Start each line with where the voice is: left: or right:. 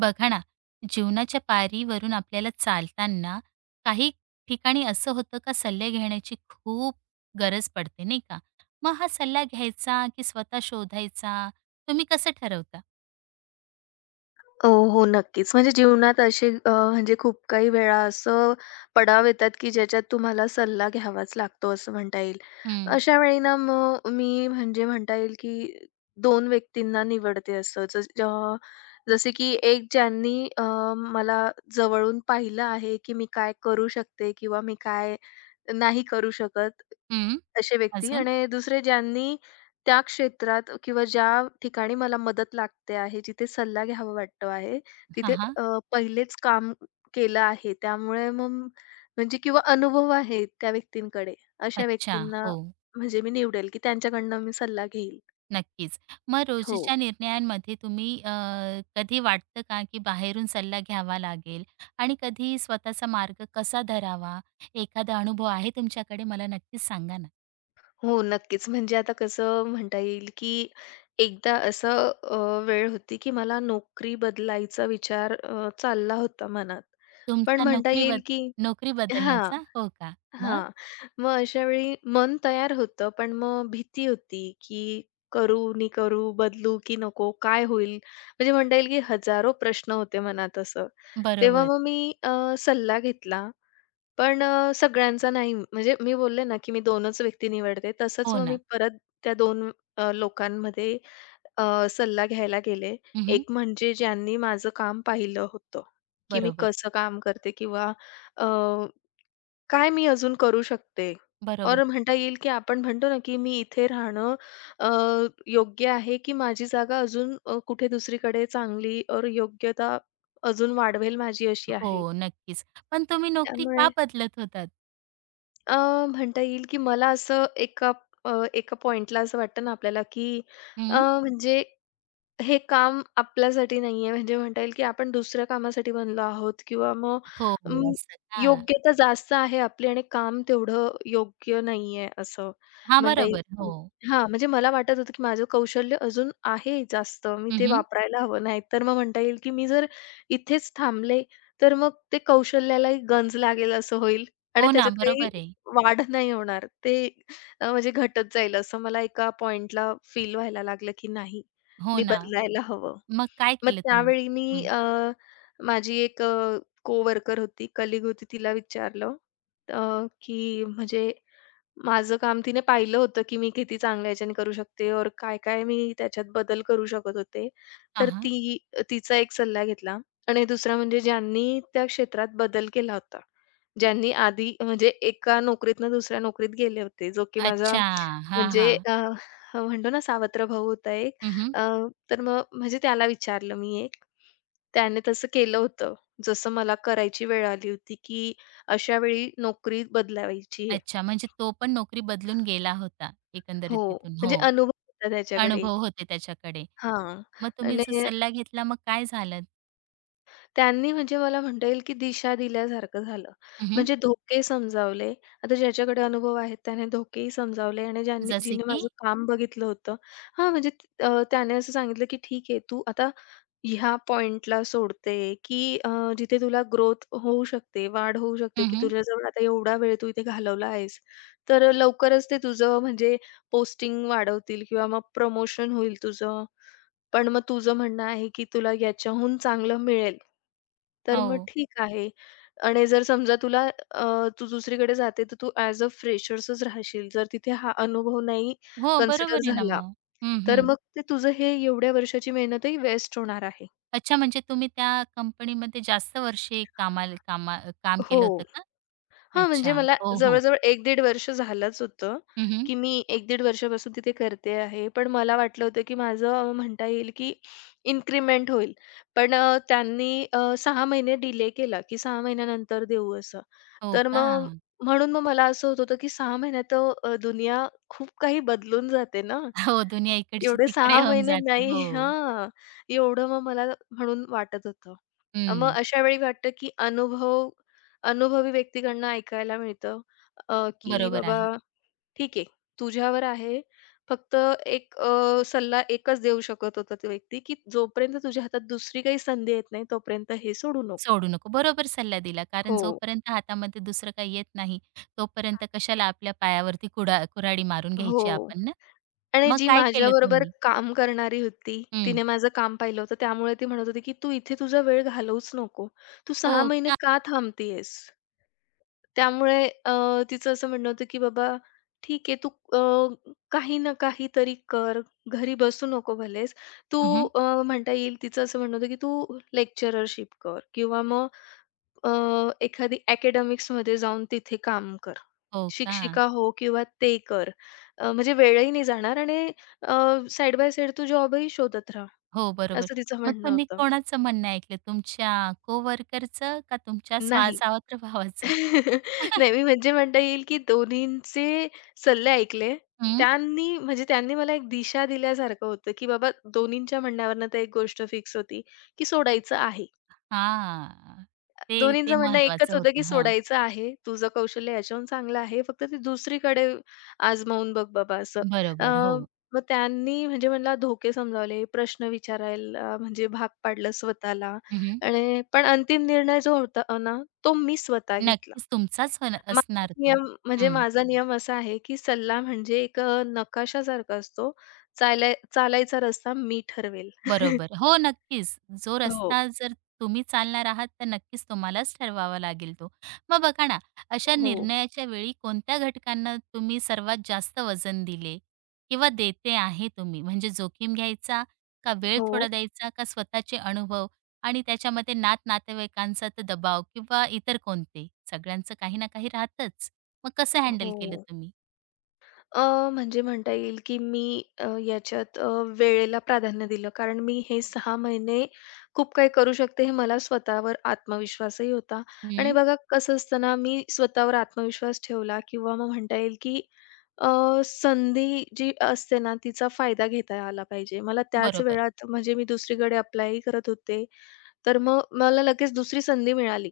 right: बघा ना, जीवनाच्या पायरीवरून आपल्याला चालताना काही ठिकाणी असं होतं का सल्ले घेण्याची खूप गरज पडते, नाही का? मग हा सल्ला घ्यायचा की स्वतः शोधायचा, तुम्ही कसं ठरवता?
left: हो, नक्कीच. म्हणजे जीवनात असे म्हणजे खूप काही वेळा असं पडाव येतात, की ज्याच्यात तुम्हाला सल्ला घ्यावाच लागतो असं म्हणता येईल.
right: हं,
left: अशा वेळी ना मग मी म्हणजे म्हणता येईल, की दोन व्यक्तींना निवडते असं. जसे की एक ज्यांनी मला जवळून पाहिलं आहे, की मी काय करू शकते किंवा मी काय नाही करू शकत
right: हं.
left: असे व्यक्ती
right: अजून?
left: आणि दुसरे ज्यांनी त्या क्षेत्रात किंवा ज्या ठिकाणी मला मदत लागते आहे, जिथे सल्ला घ्यावा वाटतो आहे,
right: हां,
left: तिथे
right: हां.
left: पहिलेच काम केलं आहे. त्यामुळे मग म्हणजे किंवा अनुभव आहे त्या व्यक्तींकडे. अशा
right: अच्छा.
left: व्यक्तींना
right: हो,
left: म्हणजे मी निवडेल, की त्यांच्याकडनं मी सल्ला घेईल.
right: नक्कीच. मग
left: हो.
right: रोजच्या निर्णयांमध्ये तुम्ही कधी वाटतं का की बाहेरून सल्ला घ्यावा लागेल आणि कधी स्वतःचा मार्ग कसा धरावा? एखादा अनुभव आहे तुमच्याकडे? मला नक्कीच सांगा ना.
left: हो, नक्कीच. म्हणजे आता कसं म्हणता येईल, की एकदा असं वेळ होती, की मला नोकरी बदलायचा विचार चालला होता मनात. पण
right: तुमचा
left: म्हणता येईल, की
right: नोकरी
left: हां,
right: बदलण्याचा? हो का? मग?
left: हां. मग अशावेळी मन तयार होतं, पण मग भीती होती, की करू, नी करू, बदलू की नको, काय होईल? म्हणजे म्हणता येईल, की हजारो प्रश्न होते मनात असं. तेव्हा
right: बरोबर.
left: मग मी सल्ला घेतला पण सगळ्यांचा नाही. म्हणजे मी बोलले ना, की मी 2च व्यक्ती निवडते. तसंच
right: हो
left: मग मी
right: ना.
left: परत त्या दोन लोकांमध्ये सल्ला घ्यायला गेले.
right: हं,
left: एक म्हणजे ज्यांनी माझं काम पाहिलं होतं, की मी
right: बरोबर,
left: कसं काम करते किंवा अ, काय मी अजून करू शकते?
right: बरोबर.
left: और म्हणता येईल, की आपण म्हणतो ना, की मी इथे राहणं अ, योग्य आहे, की माझी जागा अजून कुठे दुसरीकडे चांगली और योग्यता अजून वाढवेल माझी अशी आहे.
right: हो, नक्कीच. पण तुम्ही नोकरी
left: त्यामुळे
right: का बदलत होतात?
left: अ, म्हणता येईल की मला असं एका एका पॉइंटला असं वाटतं ना आपल्याला की अ,
right: हं.
left: म्हणजे हे काम आपल्यासाठी नाहीये, म्हणजे म्हणता येईल की आपण दुसऱ्या कामासाठी बनलो आहोत किंवा मग
right: हो,
left: अं,
right: हो. असं का?
left: योग्यता जास्त आहे आपली आणि काम तेवढं योग्य नाहीये असं
right: हां,
left: म्हणता येईल
right: बरोबर. हो.
left: की. हां, म्हणजे मला वाटत होतं की माझं कौशल्य अजून आहे जास्त, मी ते
right: हं,
left: वापरायला हवं. नाहीतर मग म्हणता येईल की मी जर इथेच थांबले, तर मग ते कौशल्यालाही गंज लागेल असं होईल आणि
right: हो ना,
left: त्याच्यात काही
right: बरोबर आहे.
left: वाढ नाही होणार. ते म्हणजे घटत जाईल असं मला एका पॉइंटला फील व्हायला लागलं की नाही.
right: हो
left: मी
right: ना.
left: बदलायला हवं.
right: मग काय
left: मग
right: केलं तुम्ही?
left: त्यावेळी मी
right: हं.
left: माझी एक कोवर्कर होती, कलिग होती, तिला विचारलं अ, की म्हणजे माझं काम तिने पाहिलं होतं, की मी किती चांगल्या ह्याच्याने करू शकते और काय-काय मी त्याच्यात बदल करू शकत होते.
right: हां,
left: तर
right: हां.
left: ती तिचा एक सल्ला घेतला आणि दुसरा म्हणजे ज्यांनी त्या क्षेत्रात बदल केला होता. ज्यांनी आधी म्हणजे एका नोकरीतनं दुसऱ्या नोकरीत गेले होते, जो की माझा
right: अच्छा. हां,
left: म्हणजे
right: हां.
left: अ, म्हणतो ना सावत्र भाऊ होता एक.
right: हं, हं.
left: अ, तर मग म्हणजे त्याला विचारलं मी एक. त्याने तसं केलं होतं. जसं मला करायची वेळ आली होती, की अशा वेळी नोकरी बदलावायची आहे.
right: अच्छा, म्हणजे तो पण नोकरी बदलून गेला होता
left: हो,
right: एकंदरीत तिथून.
left: म्हणजे
right: हो,
left: अनुभव होता त्याच्याकडे.
right: अनुभव होते त्याच्याकडे.
left: हां.
right: मग तुम्ही
left: आणि
right: जो सल्ला घेतला, मग काय झालं?
left: त्यांनी म्हणजे मला म्हणता येईल, की दिशा दिल्यासारखं झालं. म्हणजे धोके समजावले. आता ज्याच्याकडे अनुभव आहेत त्याने धोकेही समजावले आणि ज्यांनी
right: जसे
left: जिने
right: की?
left: माझं काम बघितलं होतं. हां, म्हणजे त्याने असं सांगितलं, की "ठीक आहे, तू आता ह्या पॉइंटला सोडते, की जिथे तुला ग्रोथ होऊ शकते, वाढ होऊ शकते,
right: हं,
left: की
right: हं.
left: तुझ्याजवळ आता एवढा वेळ तू इथे घालवला आहेस, तर लवकरच ते तुझं म्हणजे पोस्टिंग वाढवतील किंवा मग प्रमोशन होईल तुझं. पण मग तुझं म्हणणं आहे, की तुला याच्याहून चांगलं मिळेल. तर मग
right: हो.
left: ठीक आहे. आणि जर समजा तुला अ, तू दुसरीकडे जाते, तर तू ॲज अ फ्रेशर्सच राहशील. जर तिथे हा अनुभव नाही
right: हो,
left: कन्सिडर
right: बरोबर आहे ना
left: झाला,
right: मग. हं,
left: तर
right: हं.
left: मग ते तुझं हे एवढ्या वर्षाची मेहनतही वेस्ट होणार आहे.
right: अच्छा, म्हणजे तुम्ही त्या कंपनीमध्ये जास्त वर्षे काम
left: हो.
right: केलं होतं का?
left: हां, म्हणजे
right: अच्छा.
left: मला
right: हो, हो.
left: जवळ-जवळ 1-दीड वर्ष झालंच होतं,
right: हं, हं.
left: की मी एक दीड वर्षापासून तिथे करते आहे. पण मला वाटलं होतं, की माझं म्हणता येईल, की इन्क्रिमेंट होईल. पण त्यांनी 6 महिने डिले केला, की 6 महिन्यानंतर देऊ असं.
right: हो
left: तर
right: का?
left: मग म्हणून मग मला असं होत होतं, की 6 महिन्यात दुनिया खूप काही बदलून जाते ना.
right: हो, दुनिया इकडची
left: एवढे 6
right: तिकडे होऊन
left: महिने
right: जाते.
left: नाही
right: हो.
left: हां. एवढं मग मला म्हणून वाटत होतं. मग
right: हं.
left: अशा वेळी वाटतं, की अनुभव अनुभवी व्यक्तीकडनं ऐकायला मिळतं, की
right: बरोबर
left: बाबा
right: आहे.
left: ठीक आहे, तुझ्यावर आहे. फक्त एक सल्ला एकच देऊ शकत होता तो व्यक्ती, की जोपर्यंत तुझ्या हातात दुसरी काही संधी येत नाही, तोपर्यंत हे सोडू नको.
right: सोडू नको. बरोबर सल्ला दिला. कारण
left: हो.
right: जोपर्यंत हातामध्ये दुसरं काही येत नाही, तोपर्यंत कशाला आपल्या पायावरती कुडा कुऱ्हाडी मारून घ्यायची
left: हो.
right: आपण ना?
left: आणि
right: मग
left: जी
right: काय केलं
left: माझ्याबरोबर
right: तुम्ही?
left: काम करणारी होती,
right: हं.
left: तिने माझं काम पाहिलं होतं. त्यामुळे ती म्हणत होती, की "तू इथे तुझा वेळ घालवूच नको. तू 6
right: हो
left: महिने
right: का?
left: का थांबती. त्यामुळे तिचं असं म्हणणं होतं, की "बाबा ठीक आहे, तू काही ना काहीतरी कर. घरी बसू नको भलेच. तू".
right: हं, हं.
left: म्हणता येईल तिचं असं म्हणणं होतं, की "तू लेक्चररशिप कर किंवा मग अ, एखादी अकॅडमिक्समध्ये जाऊन तिथे काम कर.
right: हो का?
left: शिक्षिका हो किंवा ते कर. म्हणजे वेळही नाही जाणार आणि अ, साइड बाय साइड तू जॉबही शोधत राहा",
right: हो, बरोबर.
left: असं तिचं
right: मग
left: म्हणणं
right: तुम्ही
left: होतं.
right: कोणाचं म्हणणं ऐकलं? तुमच्या कोवर्करचं का तुमच्या
left: नाही.
right: सावत्र भावाचं?
left: नाही, मी म्हणजे म्हणता येईल की दोन्हींचे सल्ले ऐकले.
right: हं.
left: त्यांनी मला एक दिशा दिल्यासारखं होतं, की बाबा दोन्हींच्या म्हणण्यावरनं तर एक गोष्ट फिक्स होती, की सोडायचं आहे.
right: हां. ते ते
left: दोन्हींचं म्हणणं एकच
right: महत्वाचं
left: होतं, की
right: होतं. हां.
left: "सोडायचं आहे. तुझं कौशल्य ह्याच्याहून चांगलं आहे. फक्त ते दुसरीकडे आजमावून बघ बाबा" असं. अ,
right: बरोबर. हो.
left: मग त्यांनी म्हणजे मला धोके समजावले, प्रश्न विचारायला म्हणजे भाग पाडलं स्वतःला
right: हं, हं.
left: आणि पण अंतिम निर्णय जो होता ना, तो मी स्वतः घेतला.
right: नक्कीच तुमचाच होणं
left: माझा
right: असणार तो.
left: नियम म्हणजे
right: हं.
left: माझा नियम असा आहे, की सल्ला म्हणजे एक नकाशासारखा असतो. चालाय चालायचा रस्ता मी ठरवेल.
right: बरोबर. हो, नक्कीच. जो
left: हो.
right: रस्ता जर तुम्ही चालणार आहात, तर नक्कीच तुम्हालाच ठरवावा लागेल तो. मग बघा ना, अशा
left: हो.
right: निर्णयाच्या वेळी कोणत्या घटकांना तुम्ही सर्वात जास्त वजन दिले किंवा देते आहे तुम्ही? म्हणजे जोखीम घ्यायचा, का वेळ
left: हो.
right: थोडा द्यायचा, का स्वतःचे अनुभव आणि त्याच्यामध्ये नात-नातेवाईकांचा तर दबाव किंवा इतर कोणते? सगळ्यांचं काही ना काही राहतच. मग कसं हँडल केलं
left: हो.
right: तुम्ही?
left: म्हणजे म्हणता येईल, की मी याच्यात वेळेला प्राधान्य दिलं. कारण मी हे 6 महिने खूप काही करू शकते हे मला स्वतःवर आत्मविश्वासही होता. आणि
right: हं,
left: बघा कसं असतं ना, मी स्वतःवर आत्मविश्वास ठेवला किंवा मग म्हणता येईल, की अ, संधी जी असते ना, तिचा फायदा घेता आला पाहिजे. मला त्याच
right: बरोबर.
left: वेळात म्हणजे मी दुसरीकडे अप्लायही करत होते. तर मग मला लगेच दुसरी संधी मिळाली.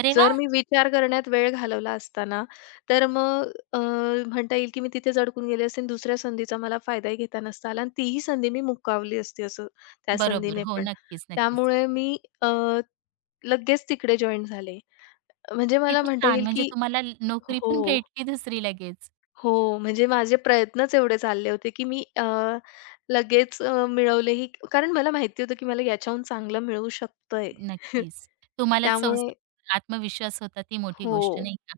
right: अरे
left: जर
right: वाह!
left: मी विचार करण्यात वेळ घालवला असता ना, तर मग म्हणता येईल की मी तिथेच अडकून गेले असते आणि दुसऱ्या संधीचा मला फायदाही घेता नसता आला आणि तीही संधी मी मुकावली असती असं त्या
right: बरोबर.
left: संधीने
right: हो,
left: पण.
right: नक्कीच, नक्कीच.
left: त्यामुळे मी लगेच तिकडे जॉइन झाले. म्हणजे मला
right: किती
left: म्हणता
right: छान!
left: येईल
right: म्हणजे
left: की
right: तुम्हाला नोकरी
left: हो,
right: पण भेटली दुसरी लगेच.
left: हो. म्हणजे माझे प्रयत्नच एवढे चालले होते की मी लगेच मिळवलेही कारण मला माहिती होतं की मला याच्याहून चांगलं मिळू शकतंय.
right: नक्कीच. तुम्हालाच
left: त्यामुळे
right: संस्थावर आत्मविश्वास होता, ती मोठी
left: हो,
right: गोष्ट नाही का?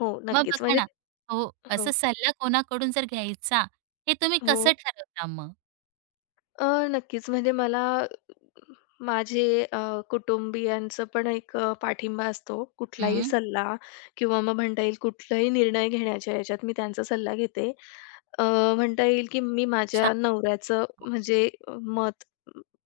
left: हो.
right: मग
left: नक्कीच.
right: बघा
left: म्हणजे
right: ना, हो, असा
left: हो,
right: सल्ला कोणाकडून जर घ्यायचा, हे तुम्ही
left: हो.
right: कसं ठरवता मग?
left: अ, नक्कीच. म्हणजे मला माझे अ, कुटुंबियांचं पण एक पाठिंबा असतो. कुठलाही
right: हं,
left: सल्ला किंवा मग म्हणता येईल कुठलाही निर्णय घेण्याच्या ह्याच्यात मी त्यांचा सल्ला घेते. अ, म्हणता येईल की मी
right: छान.
left: माझ्या नवऱ्याचं म्हणजे मत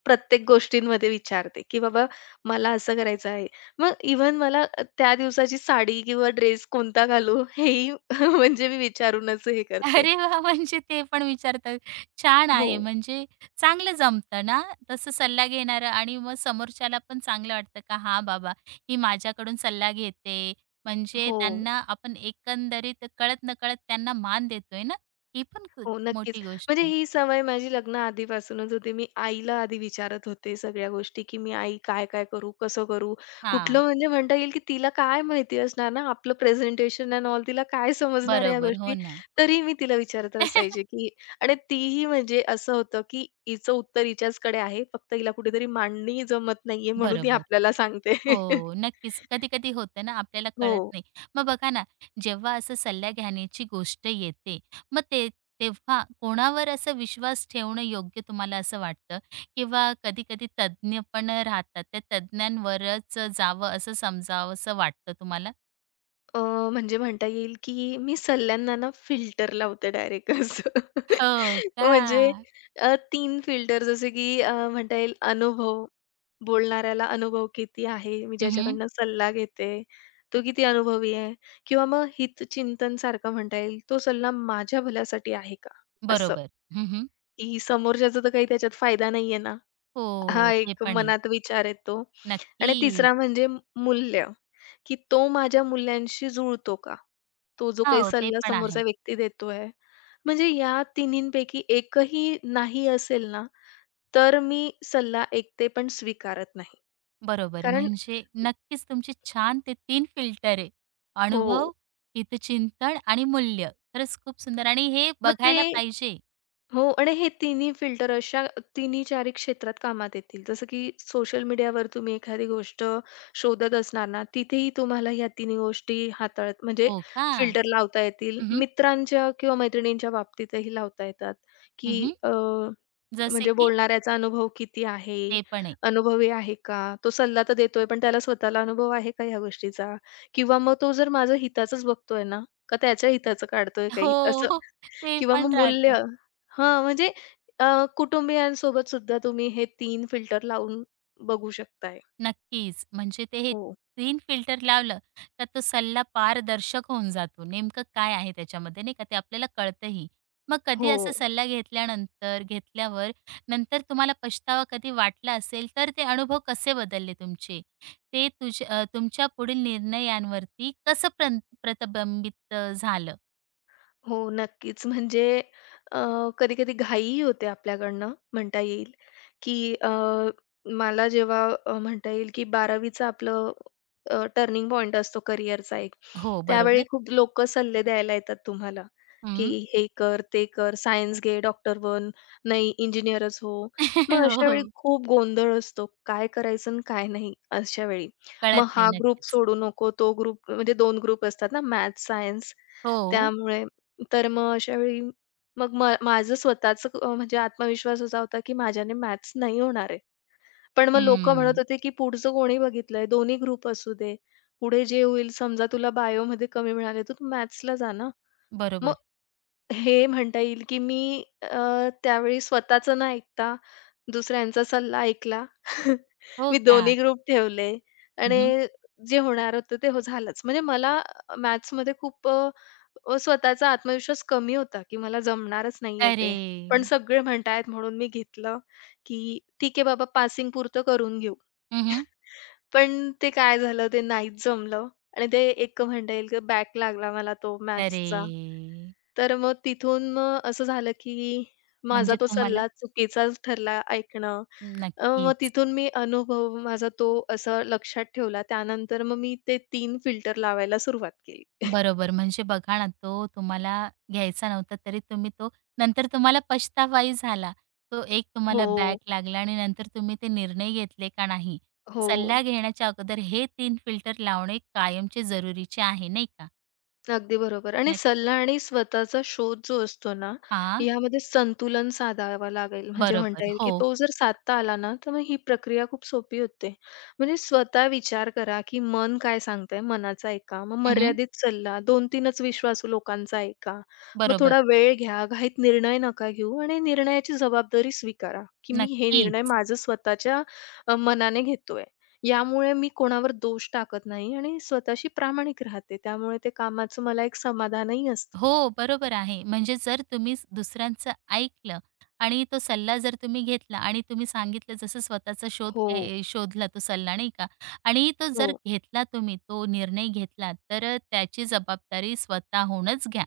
left: प्रत्येक गोष्टींमध्ये विचारते, की "बाबा मला असं करायचं आहे." मग इव्हन मला त्या दिवसाची साडी किंवा ड्रेस कोणता घालू हेही म्हणजे मी विचारूनच हे करते.
right: अरे वा, म्हणजे ते पण विचारतात. छान आहे,
left: हो,
right: म्हणजे चांगलं जमतं ना, तसं सल्ला घेणारं, आणि मग समोरच्याला पण चांगलं वाटतं का हां, बाबा ही माझ्याकडून सल्ला घेते. म्हणजे
left: हो,
right: त्यांना आपण एकंदरीत कळत-नकळत त्यांना मान देतोय ना, ही पण खूप
left: हो, नक्कीच.
right: मोठी गोष्ट
left: म्हणजे
right: आहे.
left: ही सवय माझी लग्नाआधीपासूनच होती. मी आईला आधी विचारत होते सगळ्या गोष्टी, की "मी आई काय-काय करू? कसं करू?"
right: हां,
left: कुठलं म्हणजे म्हणता येईल, की तिला काय माहिती असणार ना, आपलं प्रेझेंटेशन एंड ऑल तिला काय समजणार या
right: बरोबर. हो
left: गोष्टी?
right: ना.
left: तरी मी तिला विचारत असायचे, की आणि तीही म्हणजे असं होतं, की हिचं उत्तर हिच्याचकडे आहे. फक्त हिला कुठेतरी मांडणी जमत नाहीये म्हणून ती
right: बरोबर.
left: आपल्याला सांगते.
right: हो, नक्कीच. कधी-कधी होतं ना, आपल्याला
left: हो.
right: कळत नाही. मग बघा ना, जेव्हा असं सल्ला घेण्याची गोष्ट येते, मग ते तेव्हा कोणावर असा विश्वास ठेवणं योग्य तुम्हाला असं वाटतं? किंवा कधी-कधी तज्ञ पण राहतात, त्या तज्ञांवरच जावं असं समजावसं वाटतं तुम्हाला?
left: अ, म्हणजे म्हणता येईल, की मी सल्ल्यांना ना फिल्टर लावते डायरेक्ट असं.
right: हो का?
left: म्हणजे 3 फिल्टर जसे की म्हणता येईल अनुभव, बोलणाऱ्याला अनुभव किती आहे, मी
right: हं,
left: ज्याच्याकडनं सल्ला घेते, तो किती अनुभवी आहे किंवा मग हितचिंतन सारखं म्हणता येईल, तो सल्ला माझ्या भल्यासाठी आहे का? असं,
right: बरोबर. हं,
left: की समोरच्याचा तर काही त्याच्यात फायदा नाहीये ना,
right: हो,
left: हा
right: ते
left: एक
right: पण आहे.
left: मनात विचार येतो आणि
right: नक्कीच.
left: तिसरा म्हणजे मूल्य. की तो माझ्या मूल्यांशी जुळतो का? तो जो काही
right: हो, ते
left: सल्ला
right: पण आहे.
left: समोरचा व्यक्ती देतोय. म्हणजे या तिन्हींपैकी एकही नाही असेल ना, तर मी सल्ला ऐकते पण स्वीकारत नाही.
right: बरोबर.
left: कारण
right: म्हणजे नक्कीच तुमचे छान ते 3 फिल्टर आहे.
left: हो.
right: अनुभव, हितचिंतन आणि मूल्य. खरंच खूप सुंदर, आणि हे
left: मग ते
right: बघायला पाहिजे.
left: हो आणि हे तिन्ही फिल्टर अशा तिन्ही चारी क्षेत्रात कामात येतील. जसं की सोशल मीडियावर तुम्ही एखादी गोष्ट शोधत असणार ना, तिथेही तुम्हाला ह्या तिन्ही गोष्टी हाताळत म्हणजे
right: हो का?
left: फिल्टर लावता येतील.
right: हं, हं.
left: मित्रांच्या किंवा मैत्रिणींच्या बाबतीतही लावता येतात,
right: हं,
left: की
right: हं. जसे
left: म्हणजे
right: की
left: बोलणाऱ्याचा अनुभव किती आहे?
right: ते पण आहे.
left: अनुभवी आहे का? तो सल्ला तर देतोय, पण त्याला स्वतःला अनुभव आहे का ह्या गोष्टीचा? किंवा मग तो जर माझं हिताचंच बघतोय ना, का त्याच्या हिताचं काढतोय
right: हो,
left: काही? असं
right: हो. ते
left: किंवा
right: पण
left: मग मूल्य.
right: राहतं.
left: हां, म्हणजे कुटुंबियांसोबत सुद्धा तुम्ही हे 3 फिल्टर लावून बघू शकताय.
right: नक्कीच. म्हणजे ते हे
left: हो,
right: 3 फिल्टर लावलं का तो सल्ला पारदर्शक होऊन जातो. नेमकं काय आहे त्याच्यामध्ये नाही का ते आपल्याला कळतंही. मग कधी
left: हो.
right: असा सल्ला घेतल्यावर नंतर तुम्हाला पछतावा कधी वाटला असेल, तर ते अनुभव कसे बदलले तुमचे? ते तुमच्या पुढील निर्णयांवरती कसं प्रतिबिंबित झालं?
left: हो, नक्कीच. म्हणजे अ, कधी-कधी घाईही होते आपल्याकडनं म्हणता येईल, की मला जेव्हा म्हणता येईल, की 12वीचं आपलं टर्निंग पॉइंट असतो करिअरचा एक.
right: हो,
left: त्यावेळी
right: बरोबर.
left: खूप लोकं सल्ले द्यायला येतात तुम्हाला, की
right: हं.
left: "हे कर, ते कर, सायन्स घे, डॉक्टर बन, नाही इंजिनिअरच हो." मग
right: हो,
left: अशा वेळी
right: हो.
left: खूप गोंधळ असतो. काय करायचं आणि काय नाही अशा वेळी. मग
right: कळत नाही.
left: हा ग्रुप
right: नक्कीच.
left: सोडू नको, तो ग्रुप म्हणजे 2 ग्रुप असतात ना मॅथ्स, सायन्स.
right: हो.
left: त्यामुळे तर मग अशावेळी मग माझं स्वतःचं म्हणजे आत्मविश्वास असा होता, की माझ्याने मॅथ्स नाही होणार आहे. पण मग लोकं म्हणत
right: हं.
left: होते, की पुढचं कोणी बघितलंय? दोन्ही ग्रुप असू दे. पुढे जे होईल समजा तुला बायोमध्ये कमी मिळाले, तर तू मॅथ्सला जा ना. मग
right: बरोबर.
left: हे म्हणता येईल, की मी त्यावेळी स्वतःचं न ऐकता दुसऱ्यांचा सल्ला ऐकला.
right: हो
left: मी
right: का?
left: दोन्ही ग्रुप ठेवले
right: हं.
left: आणि जे होणार होतं ते हो झालंच. म्हणजे मला मॅथ्समध्ये खूप अ, अ, स्वतःचा आत्मविश्वास कमी होता, की मला जमणारच नाहीये
right: अरे!
left: ते. पण सगळे म्हणतायत म्हणून मी घेतलं, की ठीक आहे बाबा पासिंग पुरतं करून घेऊ.
right: हं,
left: पण ते काय झालं ते नाहीच जमलं आणि ते एक म्हणता येईल की बॅक लागला मला तो
right: अरे!
left: मॅथ्सचा. तर मग तिथून मग असं झालं की माझा
right: म्हणजे
left: तो
right: तुम्हाला
left: सल्ला चुकीचाच ठरला ऐकणं. मग
right: नक्कीच.
left: तिथून मी अनुभव माझा तो असं लक्षात ठेवला. त्यानंतर मग मी ते तीन फिल्टर लावायला सुरुवात केली.
right: बरोबर. म्हणजे बघा ना, तो तुम्हाला घ्यायचा नव्हता तरी तुम्ही तो नंतर तुम्हाला पछतावाही झाला. तो एक तुम्हाला
left: हो,
right: बॅक लागला आणि नंतर तुम्ही ते निर्णय घेतले का नाही.
left: हो.
right: सल्ला घेण्याच्या अगोदर हे 3 फिल्टर लावणे कायमचे जरुरीचे आहे, नाही का?
left: अगदी बरोबर आणि
right: नक्क
left: सल्ला आणि स्वतःचा शोध जो असतो ना,
right: हां,
left: यामध्ये संतुलन साधावा लागेल. म्हणजे म्हणता
right: बरोबर.
left: येईल, की
right: हो.
left: तो जर साधता आला ना, तर मग ही प्रक्रिया खूप सोपी होते. म्हणजे स्वतः विचार करा, की मन काय सांगतंय, मनाचा ऐका. मग
right: हं,
left: मर्यादित सल्ला, 2-3च विश्वासू लोकांचा ऐका. मग
right: बरोबर.
left: थोडा वेळ घ्या, घाईत निर्णय नका घेऊ आणि निर्णयाची जबाबदारी स्वीकारा, की मी हे निर्णय
right: नक्कीच.
left: माझं स्वतःच्या मनाने घेतोय. यामुळे मी कोणावर दोष टाकत नाही आणि स्वतःशी प्रामाणिक राहते. त्यामुळे ते कामाचं मला एक समाधानही असतं.
right: हो, बरोबर आहे. म्हणजे जर तुम्ही दुसऱ्यांचं ऐकलं आणि तो सल्ला जर तुम्ही घेतला, आणि तुम्ही सांगितलं जसं स्वतःचा शोध
left: हो.
right: शोधला, तो सल्ला नाही का आणि तो
left: हो.
right: जर घेतला तुम्ही, तो निर्णय घेतला, तर त्याची जबाबदारी स्वतःहूनच घ्या.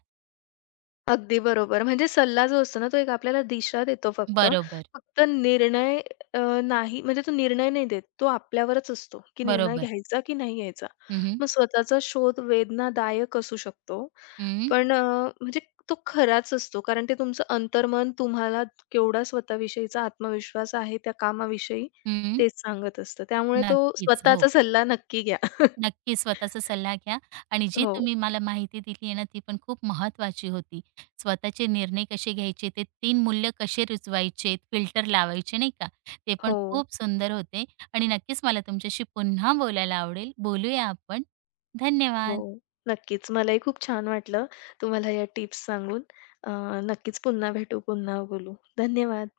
left: अगदी बरोबर. म्हणजे सल्ला जो असतो ना, तो एक आपल्याला दिशा देतो फक्त.
right: बरोबर,
left: फक्त निर्णय अ, नाही म्हणजे तो निर्णय नाही देत. तो आपल्यावरच असतो, की निर्णय
right: बरोबर.
left: घ्यायचा की नाही घ्यायचा.
right: हं, हं.
left: मग स्वतःचा शोध वेदनादायक असू शकतो. पण म्हणजे तो खराच असतो. कारण ते तुमचं अंतर्मन तुम्हाला केवढा स्वतःविषयीचा आत्मविश्वास आहे त्या कामाविषयी,
right: हं,
left: तेच सांगत असतं. त्यामुळे तो
right: नक्कीच. हो.
left: स्वतःचा सल्ला नक्की घ्या.
right: नक्की स्वतःचा सल्ला घ्या, आणि जी
left: हो,
right: तुम्ही मला माहिती दिली आहे ना ती पण खूप महत्त्वाची होती. स्वतःचे निर्णय कसे घ्यायचे, ते 3 मूल्य कसे रुजवायचे, फिल्टर लावायचे नाही का? ते पण
left: हो.
right: खूप सुंदर होते, आणि नक्कीच मला तुमच्याशी पुन्हा बोलायला आवडेल. बोलूया आपण.
left: हो,
right: धन्यवाद.
left: नक्कीच. मलाही खूप छान वाटलं तुम्हाला या टिप्स सांगून. अ, नक्कीच पुन्हा भेटू, पुन्हा बोलू. धन्यवाद.